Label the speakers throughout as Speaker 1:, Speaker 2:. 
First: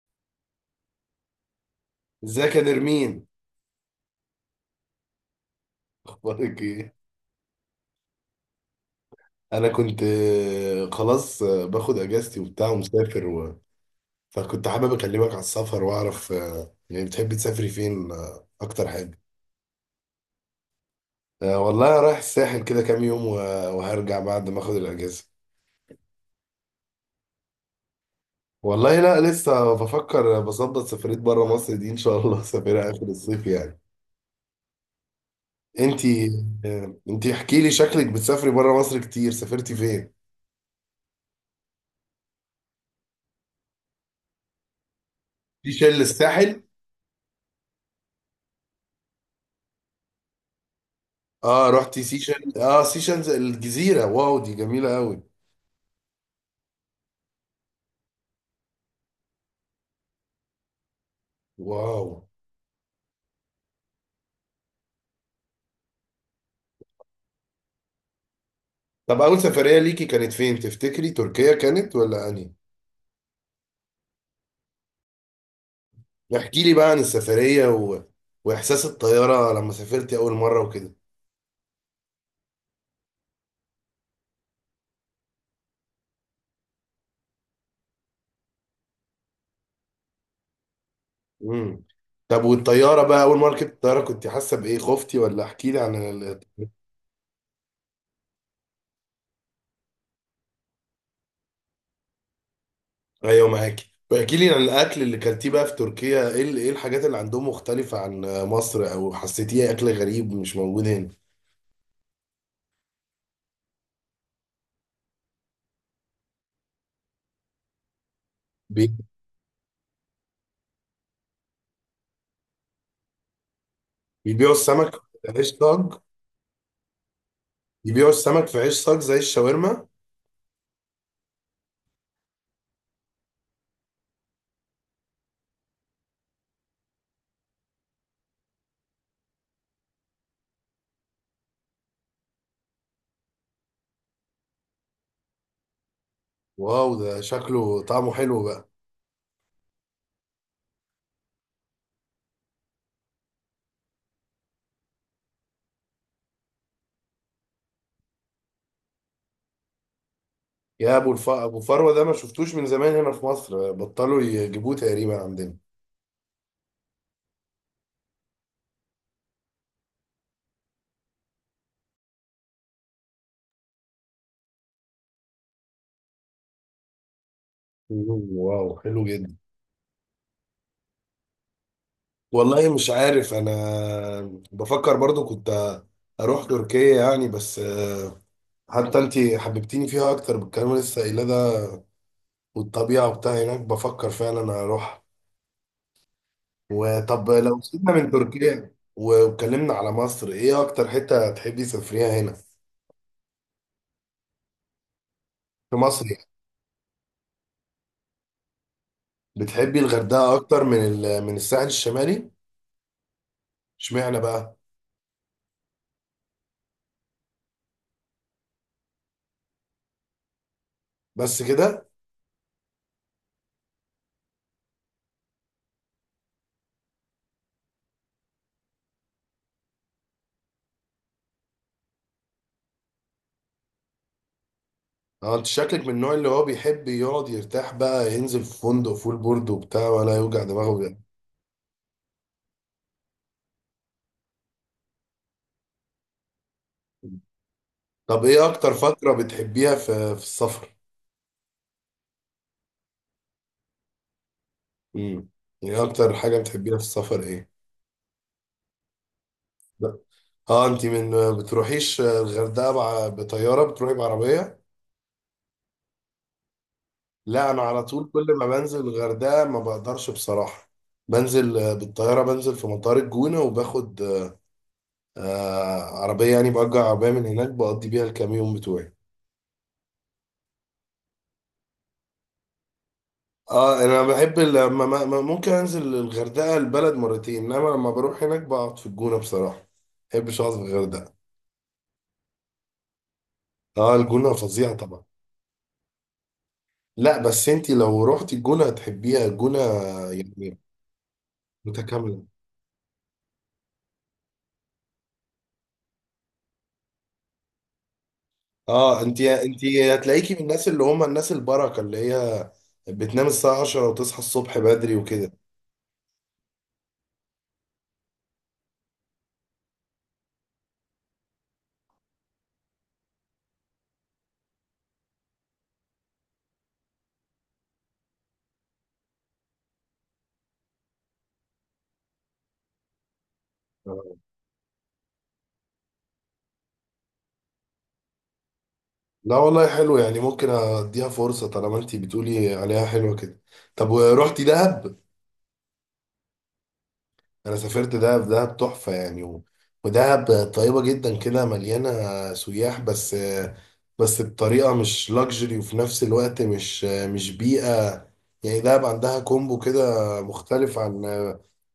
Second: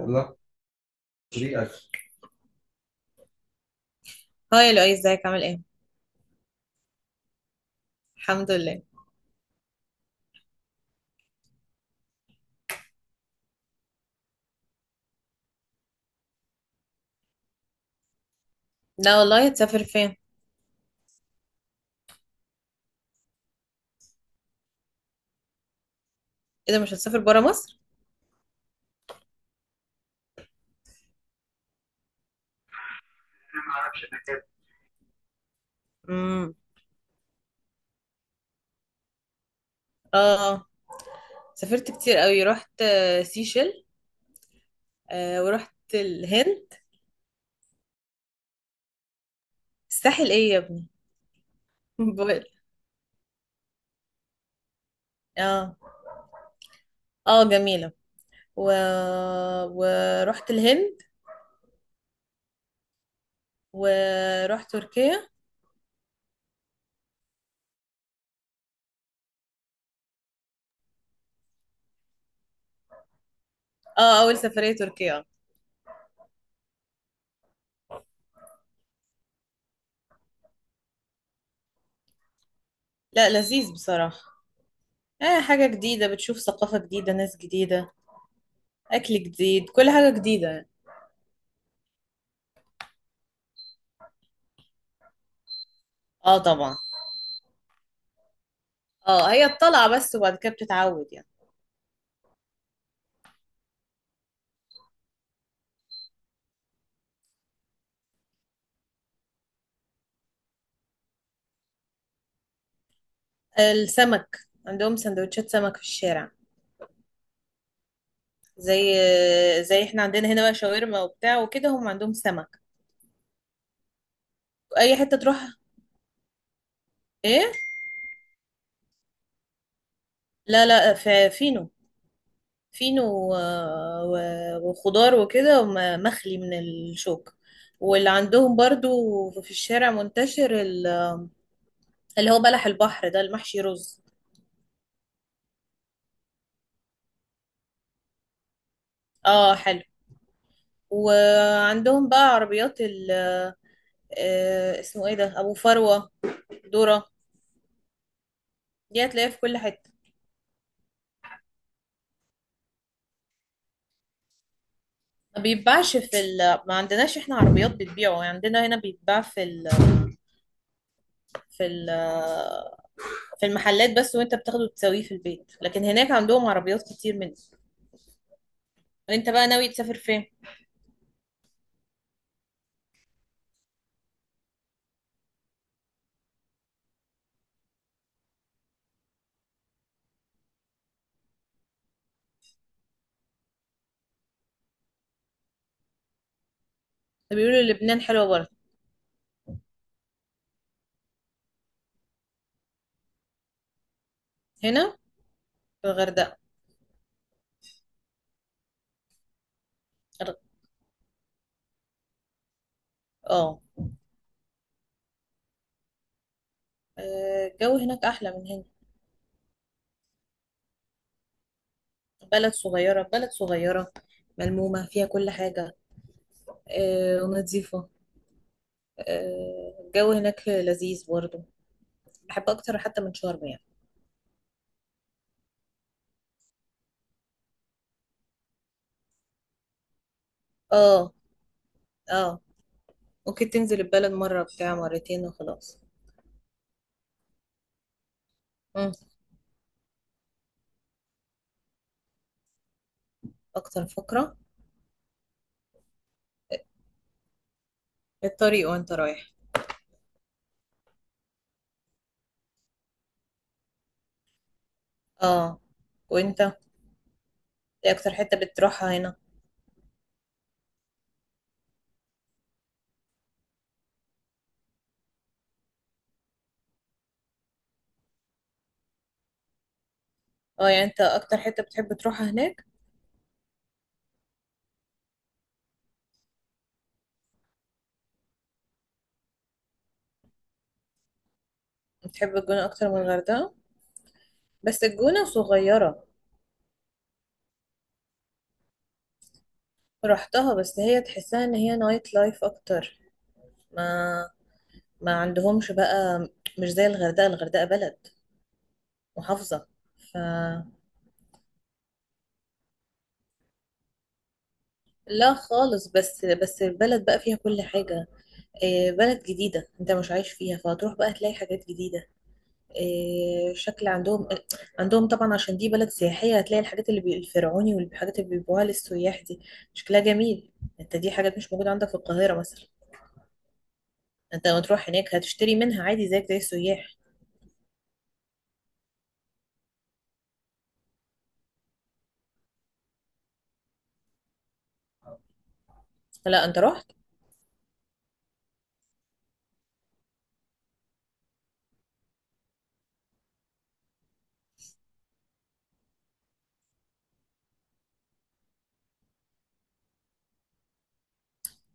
Speaker 1: يلا، طريقك.
Speaker 2: ازيك يا نرمين؟
Speaker 1: هاي لؤي، ازيك؟ عامل ايه؟
Speaker 2: اخبارك ايه؟
Speaker 1: الحمد لله.
Speaker 2: انا كنت خلاص، باخد اجازتي وبتاع ومسافر فكنت حابب اكلمك على السفر واعرف، يعني بتحبي تسافري فين، اكتر
Speaker 1: لا
Speaker 2: حاجه؟
Speaker 1: والله، هتسافر فين؟
Speaker 2: والله أنا رايح الساحل كده كام يوم وهرجع بعد ما اخد الاجازه.
Speaker 1: ايه ده، مش هتسافر برا مصر؟
Speaker 2: والله لا لسه بفكر، بظبط سفريه بره مصر دي ان شاء الله سافرها اخر الصيف يعني. انتي؟
Speaker 1: امم.
Speaker 2: احكي لي، شكلك بتسافري بره مصر كتير، سافرتي فين؟
Speaker 1: اه، سافرت كتير قوي. رحت سيشل. آه،
Speaker 2: في
Speaker 1: ورحت
Speaker 2: شل الساحل.
Speaker 1: الهند. الساحل ايه يا ابني؟
Speaker 2: اه رحتي سيشن،
Speaker 1: بقول.
Speaker 2: اه سيشنز الجزيرة، واو دي جميلة قوي.
Speaker 1: اه، اه، جميلة. و... ورحت الهند.
Speaker 2: واو.
Speaker 1: ورحت تركيا.
Speaker 2: طب اول سفرية ليكي كانت فين تفتكري، تركيا كانت ولا انهي؟
Speaker 1: اه، اول سفرية تركيا.
Speaker 2: احكي لي بقى عن السفرية واحساس الطيارة لما سافرتي اول مرة وكده.
Speaker 1: لا، لذيذ بصراحة. اه، حاجة جديدة، بتشوف ثقافة جديدة، ناس جديدة، اكل جديد، كل حاجة جديدة.
Speaker 2: امم. طب والطيارة بقى اول مرة ركبت الطيارة كنت حاسة بايه، خفتي ولا؟ احكي لي عن
Speaker 1: اه، طبعا. اه، هي الطلعة بس، وبعد كده بتتعود يعني.
Speaker 2: ايوه معاكي، واحكي لي عن الاكل اللي كلتيه بقى في تركيا، ايه ايه الحاجات اللي عندهم مختلفة عن مصر او حسيتيها اكل غريب مش موجود هنا؟
Speaker 1: السمك. عندهم سندوتشات سمك في الشارع، زي
Speaker 2: بي-
Speaker 1: زي احنا عندنا هنا بقى شاورما وبتاع وكده، هم عندهم سمك.
Speaker 2: بيبيعوا السمك؟
Speaker 1: اي حتة
Speaker 2: ملهاش
Speaker 1: تروح.
Speaker 2: طاج؟
Speaker 1: ايه؟
Speaker 2: يبيعوا السمك في عيش صاج زي الشاورما؟
Speaker 1: لا لا، في فينو. فينو وخضار وكده مخلي من الشوك. واللي عندهم برضو في الشارع منتشر اللي هو بلح البحر ده، المحشي رز.
Speaker 2: واو، ده شكله طعمه حلو بقى.
Speaker 1: اه، حلو. وعندهم بقى عربيات اسمه ايه ده؟ ابو فروة. ذرة. دي هتلاقيها في كل حتة.
Speaker 2: يا ابو فروه ده ما شفتوش من زمان هنا في مصر، بطلوا يجيبوه تقريبا
Speaker 1: ما
Speaker 2: عندنا.
Speaker 1: بيتباعش. ما عندناش احنا عربيات بتبيعه يعني. عندنا هنا بيتباع في ال... في المحلات بس، وانت بتاخده تسويه في البيت. لكن هناك عندهم عربيات كتير منه.
Speaker 2: مم، واو حلو
Speaker 1: انت
Speaker 2: جدا.
Speaker 1: بقى ناوي تسافر فين؟
Speaker 2: والله مش عارف انا. بفكر برضو كنت اروح تركيا يعني بس، حتى انت حببتيني فيها اكتر بالكلام اللي لسه قايله ده، والطبيعه وبتاع هناك، بفكر فعلا اروح. وطب لو
Speaker 1: بيقولوا
Speaker 2: سيبنا
Speaker 1: لبنان
Speaker 2: من
Speaker 1: حلوة برضه.
Speaker 2: تركيا واتكلمنا على مصر، ايه اكتر حته تحبي تسافريها هنا
Speaker 1: هنا
Speaker 2: في
Speaker 1: في
Speaker 2: مصر؟
Speaker 1: الغردقة.
Speaker 2: بتحبي الغردقه
Speaker 1: الغ-
Speaker 2: اكتر من من الساحل الشمالي؟
Speaker 1: اه.
Speaker 2: اشمعنى بقى؟
Speaker 1: الجو هناك احلى من هنا.
Speaker 2: بس كده؟
Speaker 1: بلد صغيرة، بلد صغيرة، ملمومة فيها كل حاجة. ونظيفة. الجو هناك لذيذ برضه. بحب اكتر حتى من شرم يعني.
Speaker 2: اه، انت شكلك من النوع اللي هو بيحب يقعد يرتاح بقى، ينزل في فندق فول بورد وبتاع ولا يوجع دماغه يعني.
Speaker 1: اه، اه، اوكي، تنزل البلد مرة بتاع مرتين وخلاص.
Speaker 2: طب ايه اكتر
Speaker 1: مم.
Speaker 2: فتره بتحبيها في السفر؟
Speaker 1: اكتر فقرة؟
Speaker 2: امم. يعني اكتر حاجه بتحبيها في السفر ايه؟
Speaker 1: الطريق وانت رايح.
Speaker 2: لا. اه، انت من بتروحيش الغردقه مع بطياره، بتروحي بعربيه؟
Speaker 1: اه، وانت،
Speaker 2: لا، انا على
Speaker 1: ايه
Speaker 2: طول
Speaker 1: اكتر
Speaker 2: كل
Speaker 1: حتة
Speaker 2: ما بنزل
Speaker 1: بتروحها هنا؟
Speaker 2: الغردقه ما بقدرش بصراحه. بنزل بالطياره، بنزل في مطار الجونه وباخد عربية، يعني بأجر عربية من هناك بقضي بيها الكام يوم بتوعي.
Speaker 1: اه، يعني انت اكتر حتة بتحب تروحها هناك؟
Speaker 2: اه، انا بحب لما ممكن انزل الغردقة البلد مرتين، انما لما بروح هناك بقعد في الجونة بصراحة، ما بحبش اقعد في الغردقة.
Speaker 1: بتحب الجونة اكتر من الغردقة؟
Speaker 2: اه الجونة فظيعة
Speaker 1: بس
Speaker 2: طبعا.
Speaker 1: الجونة صغيرة.
Speaker 2: لا بس انت لو رحت الجونة هتحبيها الجونة،
Speaker 1: رحتها،
Speaker 2: يعني
Speaker 1: بس هي تحسها ان هي نايت
Speaker 2: متكاملة.
Speaker 1: لايف اكتر. ما ما عندهمش بقى. مش زي الغردقة. الغردقة بلد
Speaker 2: اه، انت
Speaker 1: محافظة، ف
Speaker 2: هتلاقيكي من الناس اللي هم الناس البركة، اللي هي بتنام الساعة 10 وتصحى الصبح بدري وكده.
Speaker 1: لا خالص. بس بس البلد بقى فيها كل حاجة. بلد جديدة انت مش عايش فيها، فهتروح بقى تلاقي حاجات جديدة. شكل عندهم. عندهم طبعا، عشان دي بلد سياحية، هتلاقي الحاجات اللي الفرعوني، والحاجات اللي بيبيعوها للسياح دي، شكلها جميل. انت دي حاجات مش موجودة عندك في القاهرة مثلا. انت لما تروح هناك هتشتري منها عادي، زيك زي السياح.
Speaker 2: لا والله حلو يعني، ممكن اديها فرصة طالما انتي بتقولي عليها حلوة كده. طب ورحتي دهب؟
Speaker 1: لا، انت رحت.
Speaker 2: انا سافرت دهب، دهب تحفة يعني ودهب طيبة جدا كده، مليانة سياح بس، بس بطريقة مش لاكجري، وفي نفس الوقت مش بيئة، يعني دهب عندها كومبو كده مختلف عن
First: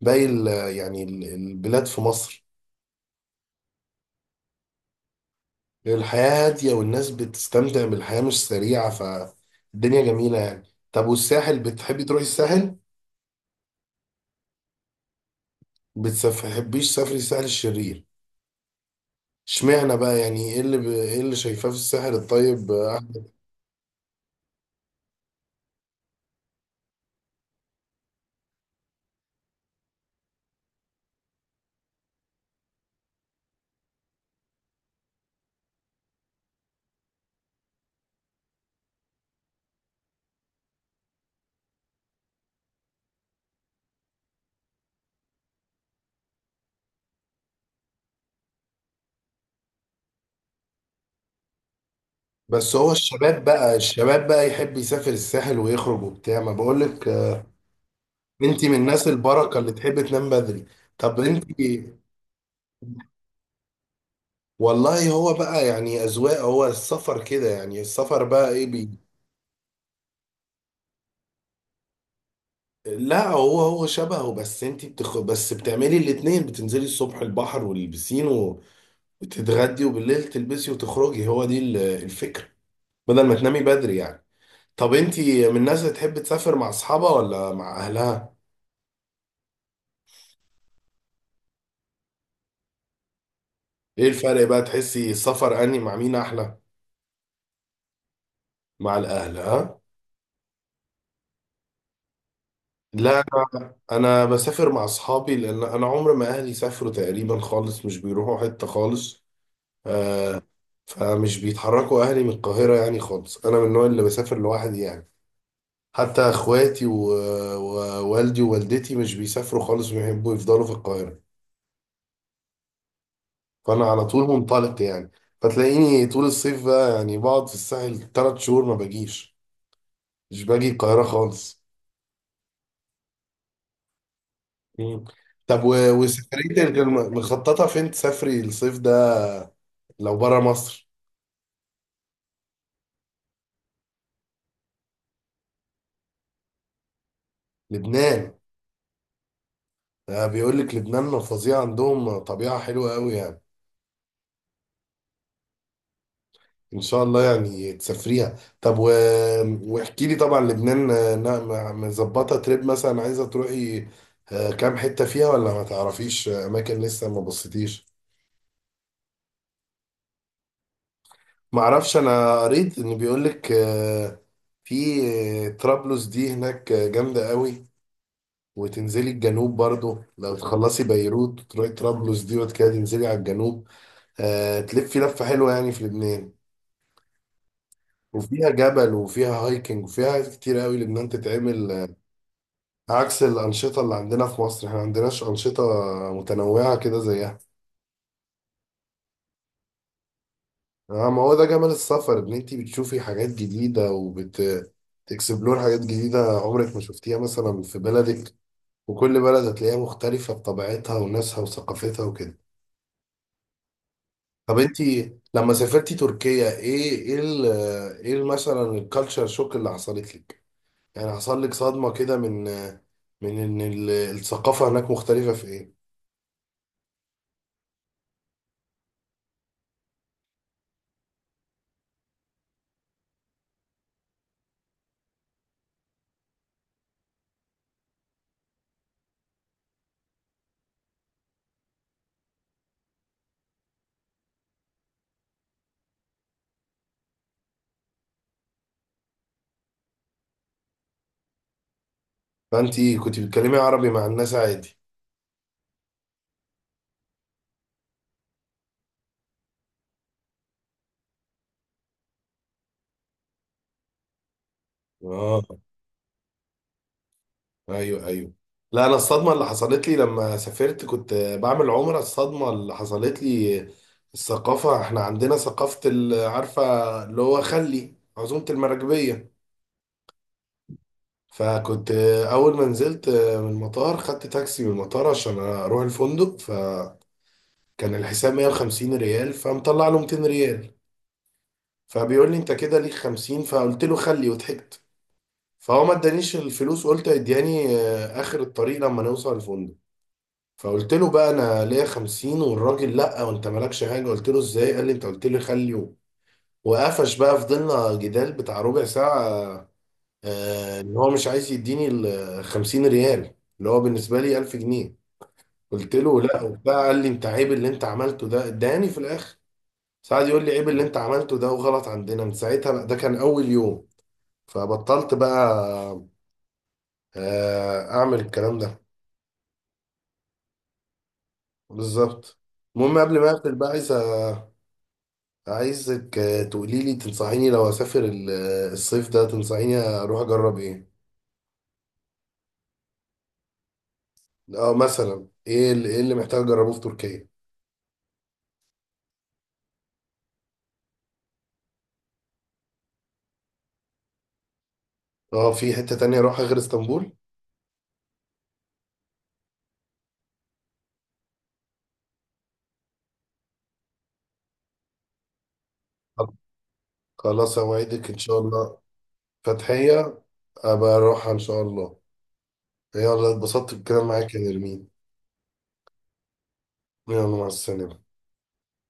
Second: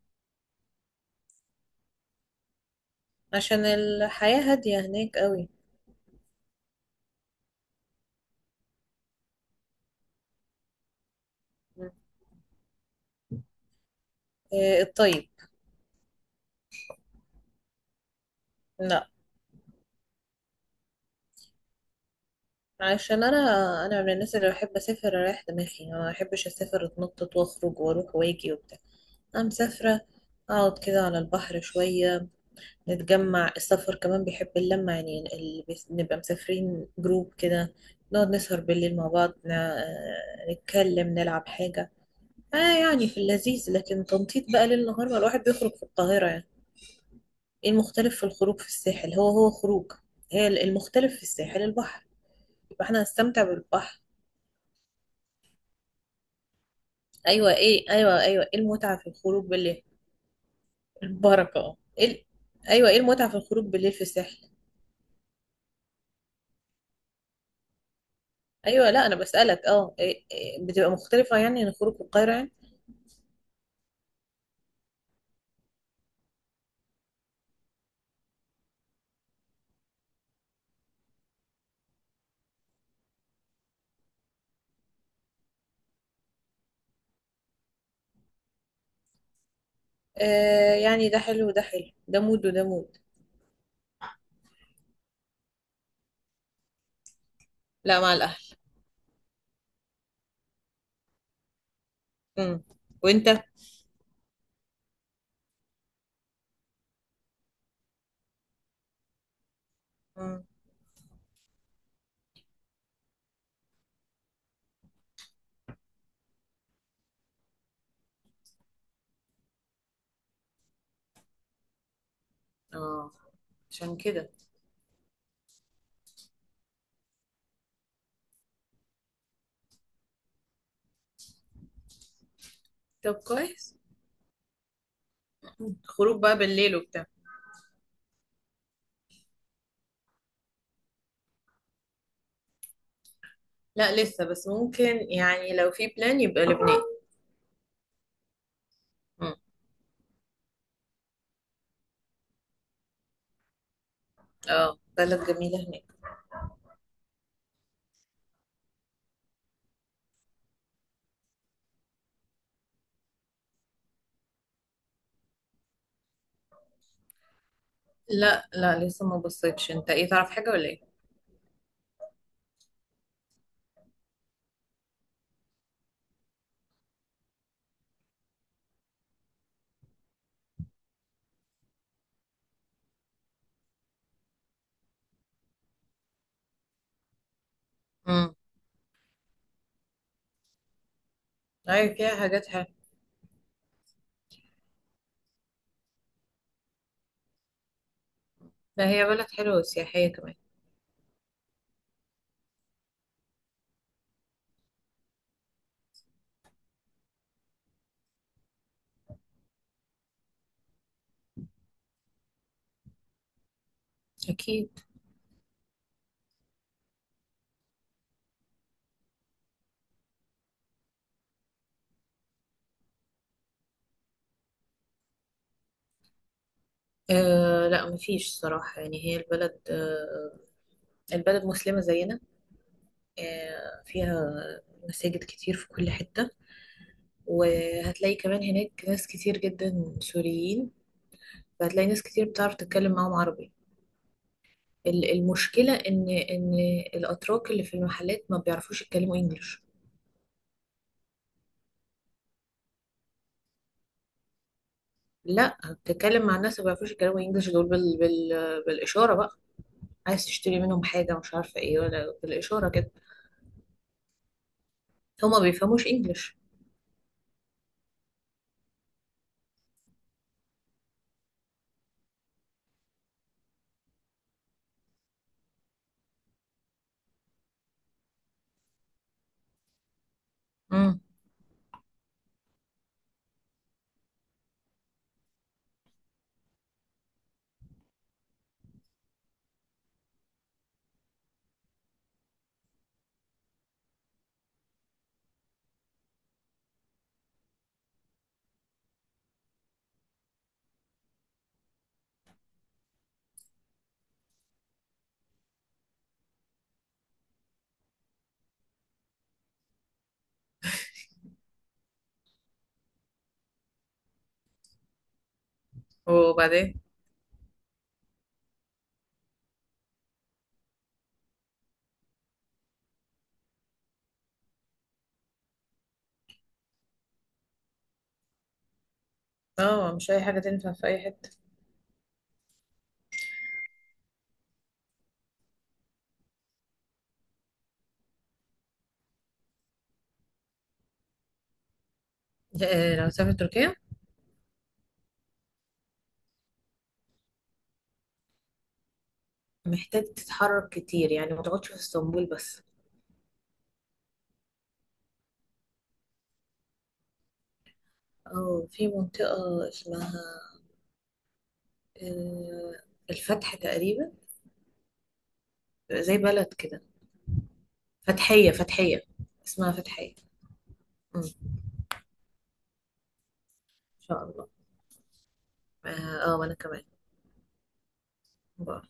Speaker 2: باقي يعني البلاد في مصر.
Speaker 1: عشان الحياة هادية هناك قوي.
Speaker 2: الحياة هادية والناس بتستمتع بالحياة مش سريعة، فالدنيا جميلة يعني. طب والساحل،
Speaker 1: م.
Speaker 2: بتحبي تروحي الساحل؟
Speaker 1: الطيب.
Speaker 2: بتحبيش سفري الساحل الشرير؟
Speaker 1: لا،
Speaker 2: اشمعنى بقى، يعني ايه اللي ايه اللي شايفاه في الساحل الطيب؟
Speaker 1: عشان انا من الناس اللي بحب اسافر اريح دماغي. ما بحبش اسافر اتنطط واخرج واروح واجي وبتاع. أنا مسافرة، أقعد كده على البحر شوية نتجمع. السفر كمان بيحب اللمة يعني. اللي نبقى مسافرين جروب كده، نقعد نسهر بالليل مع بعض، نتكلم، نلعب حاجة. آه، يعني في اللذيذ، لكن تنطيط بقى ليل نهار، ما الواحد بيخرج في القاهرة يعني. إيه المختلف في الخروج في الساحل؟ هو هو خروج. هي المختلف في الساحل البحر.
Speaker 2: بس
Speaker 1: يبقى
Speaker 2: هو
Speaker 1: احنا هنستمتع
Speaker 2: الشباب بقى
Speaker 1: بالبحر.
Speaker 2: الشباب بقى يحب يسافر الساحل ويخرج وبتاع ما بقولك.
Speaker 1: أيوة. إيه؟ أيوة، أيوة. إيه
Speaker 2: انت من
Speaker 1: المتعة في
Speaker 2: الناس
Speaker 1: الخروج
Speaker 2: البركة اللي
Speaker 1: بالليل؟
Speaker 2: تحب تنام بدري. طب انت،
Speaker 1: البركة. اه، إيه أيوة، إيه المتعة في الخروج بالليل في الساحل؟
Speaker 2: والله هو بقى يعني اذواق، هو السفر كده يعني السفر بقى ايه
Speaker 1: ايوه. لا انا بسألك. اه، إيه، بتبقى مختلفة يعني عن خروج القاهرة يعني؟
Speaker 2: لا هو شبهه، بس بتعملي الاتنين، بتنزلي الصبح البحر والبسين وتتغدي، وبالليل تلبسي وتخرجي، هو دي الفكرة، بدل ما تنامي بدري يعني. طب انتي من الناس اللي تحب تسافر مع اصحابها ولا مع اهلها؟
Speaker 1: يعني ده حلو وده حلو، ده مود وده مود.
Speaker 2: ايه الفرق بقى، تحسي السفر اني مع مين احلى؟
Speaker 1: لا، مع الاهل.
Speaker 2: مع الاهل؟ ها؟
Speaker 1: امم.
Speaker 2: لا
Speaker 1: وانت؟
Speaker 2: انا بسافر مع اصحابي، لان انا عمر ما اهلي سافروا تقريبا خالص، مش بيروحوا حتة خالص، آه
Speaker 1: امم.
Speaker 2: فمش بيتحركوا اهلي من القاهرة يعني خالص، انا من النوع اللي بسافر لوحدي يعني. حتى اخواتي ووالدي ووالدتي مش بيسافروا خالص، بيحبوا يفضلوا في القاهرة.
Speaker 1: اه،
Speaker 2: فانا
Speaker 1: عشان
Speaker 2: على طول
Speaker 1: كده.
Speaker 2: منطلق يعني، فتلاقيني طول الصيف بقى يعني بقعد في الساحل 3 شهور، ما باجيش، مش باجي القاهرة خالص.
Speaker 1: طب كويس.
Speaker 2: مم. طب
Speaker 1: خروج بقى
Speaker 2: وسفريتك
Speaker 1: بالليل وبتاع.
Speaker 2: مخططة فين تسافري الصيف ده، لو بره مصر؟
Speaker 1: لا، لسه بس ممكن يعني، لو في بلان يبقى لبنان.
Speaker 2: لبنان؟
Speaker 1: امم.
Speaker 2: بيقول لك لبنان فظيع، عندهم طبيعة حلوة قوي يعني،
Speaker 1: اه، بلد جميلة هناك.
Speaker 2: ان شاء الله يعني تسافريها. طب واحكي لي طبعا لبنان، مظبطة تريب مثلا عايزة تروحي، كام حتة فيها ولا ما تعرفيش اماكن لسه ما بصيتيش؟
Speaker 1: لا لا، لسه ما بصيتش. انت ايه، تعرف حاجة ولا ايه؟
Speaker 2: معرفش، انا قريت ان بيقولك في طرابلس دي هناك جامدة قوي، وتنزلي الجنوب برضو لو تخلصي بيروت وتروحي طرابلس دي وبعد كده تنزلي على الجنوب، تلفي لفة حلوة يعني في لبنان.
Speaker 1: امم.
Speaker 2: وفيها جبل وفيها هايكنج وفيها حاجات كتير قوي لبنان تتعمل،
Speaker 1: ايوه، فيها حاجات حلوة.
Speaker 2: عكس الأنشطة اللي عندنا في مصر، احنا ما عندناش أنشطة متنوعة كده زيها.
Speaker 1: لا، هي بلد حلوة وسياحية كمان.
Speaker 2: اه ما هو ده جمال السفر، ان انت بتشوفي حاجات جديده وبت تكسبلور حاجات جديده عمرك ما شفتيها مثلا في بلدك، وكل بلد هتلاقيها مختلفه بطبيعتها وناسها وثقافتها وكده. طب
Speaker 1: أكيد.
Speaker 2: انت لما سافرتي تركيا، مثلا الكالتشر شوك اللي حصلت لك؟ يعني حصل لك صدمه كده من ان الثقافه هناك مختلفه في ايه؟
Speaker 1: لا مفيش صراحة يعني. هي البلد البلد مسلمة زينا. فيها مساجد كتير في كل حتة. وهتلاقي كمان هناك ناس كتير جدا سوريين، فهتلاقي ناس كتير بتعرف تتكلم معاهم عربي. المشكلة إن الأتراك اللي في المحلات ما بيعرفوش يتكلموا إنجليش.
Speaker 2: فانت كنت بتتكلمي عربي مع الناس عادي؟
Speaker 1: لا، بتتكلم مع الناس ما بيعرفوش يتكلموا إنجليش دول بالإشارة بقى. عايز تشتري منهم حاجة مش عارفة إيه، ولا بالإشارة كده. هما
Speaker 2: اه،
Speaker 1: ما بيفهموش إنجليش.
Speaker 2: ايوه ايوه. لا، انا الصدمه اللي حصلت لي لما سافرت كنت بعمل عمره، الصدمه اللي حصلت لي الثقافه، احنا عندنا ثقافه عارفه، اللي هو خلي عزومه المراكبيه.
Speaker 1: امم.
Speaker 2: فكنت اول ما نزلت من المطار، خدت تاكسي من المطار عشان اروح الفندق، فكان الحساب 150 ريال، فمطلع له 200 ريال، فبيقول لي انت كده ليك 50، فقلت له خلي، وضحكت. فهو ما ادانيش الفلوس، قلت ادياني اخر الطريق لما نوصل الفندق. فقلت له بقى، انا ليا 50، والراجل لا وانت مالكش حاجه. قلت له ازاي؟ قال لي انت قلت لي خليه، وقفش بقى. فضلنا جدال بتاع ربع ساعه، ان هو مش عايز يديني ال 50 ريال اللي هو بالنسبه لي 1000 جنيه. قلت له لا
Speaker 1: وبعدين.
Speaker 2: وبتاع، قال لي انت عيب اللي انت عملته ده، اداني في الاخر. ساعد يقول لي عيب اللي انت عملته ده وغلط عندنا، من ساعتها بقى ده كان اول يوم، فبطلت بقى اعمل الكلام ده.
Speaker 1: اه، مش اي حاجه تنفع في اي حته.
Speaker 2: بالظبط. المهم قبل ما اقفل بقى، عايزك تقولي لي تنصحيني، لو اسافر الصيف ده تنصحيني اروح اجرب ايه؟
Speaker 1: لو سافر تركيا،
Speaker 2: اه مثلا إيه اللي محتاج اجربه في تركيا؟
Speaker 1: محتاج تتحرك كتير يعني، ما تقعدش في اسطنبول بس.
Speaker 2: اه، في حتة تانية اروحها غير اسطنبول؟
Speaker 1: اه، في منطقه اسمها، آه، الفتح تقريبا، زي
Speaker 2: طب
Speaker 1: بلد كده.
Speaker 2: خلاص، اوعدك ان شاء
Speaker 1: فتحيه،
Speaker 2: الله.
Speaker 1: فتحيه. اسمها فتحيه.
Speaker 2: فتحية، ابقى
Speaker 1: مم. ان
Speaker 2: اروحها ان شاء الله. يلا، اتبسطت بالكلام
Speaker 1: شاء
Speaker 2: معاك يا
Speaker 1: الله.
Speaker 2: نرمين.
Speaker 1: اه. وانا كمان.
Speaker 2: يلا مع السلامة.
Speaker 1: باي.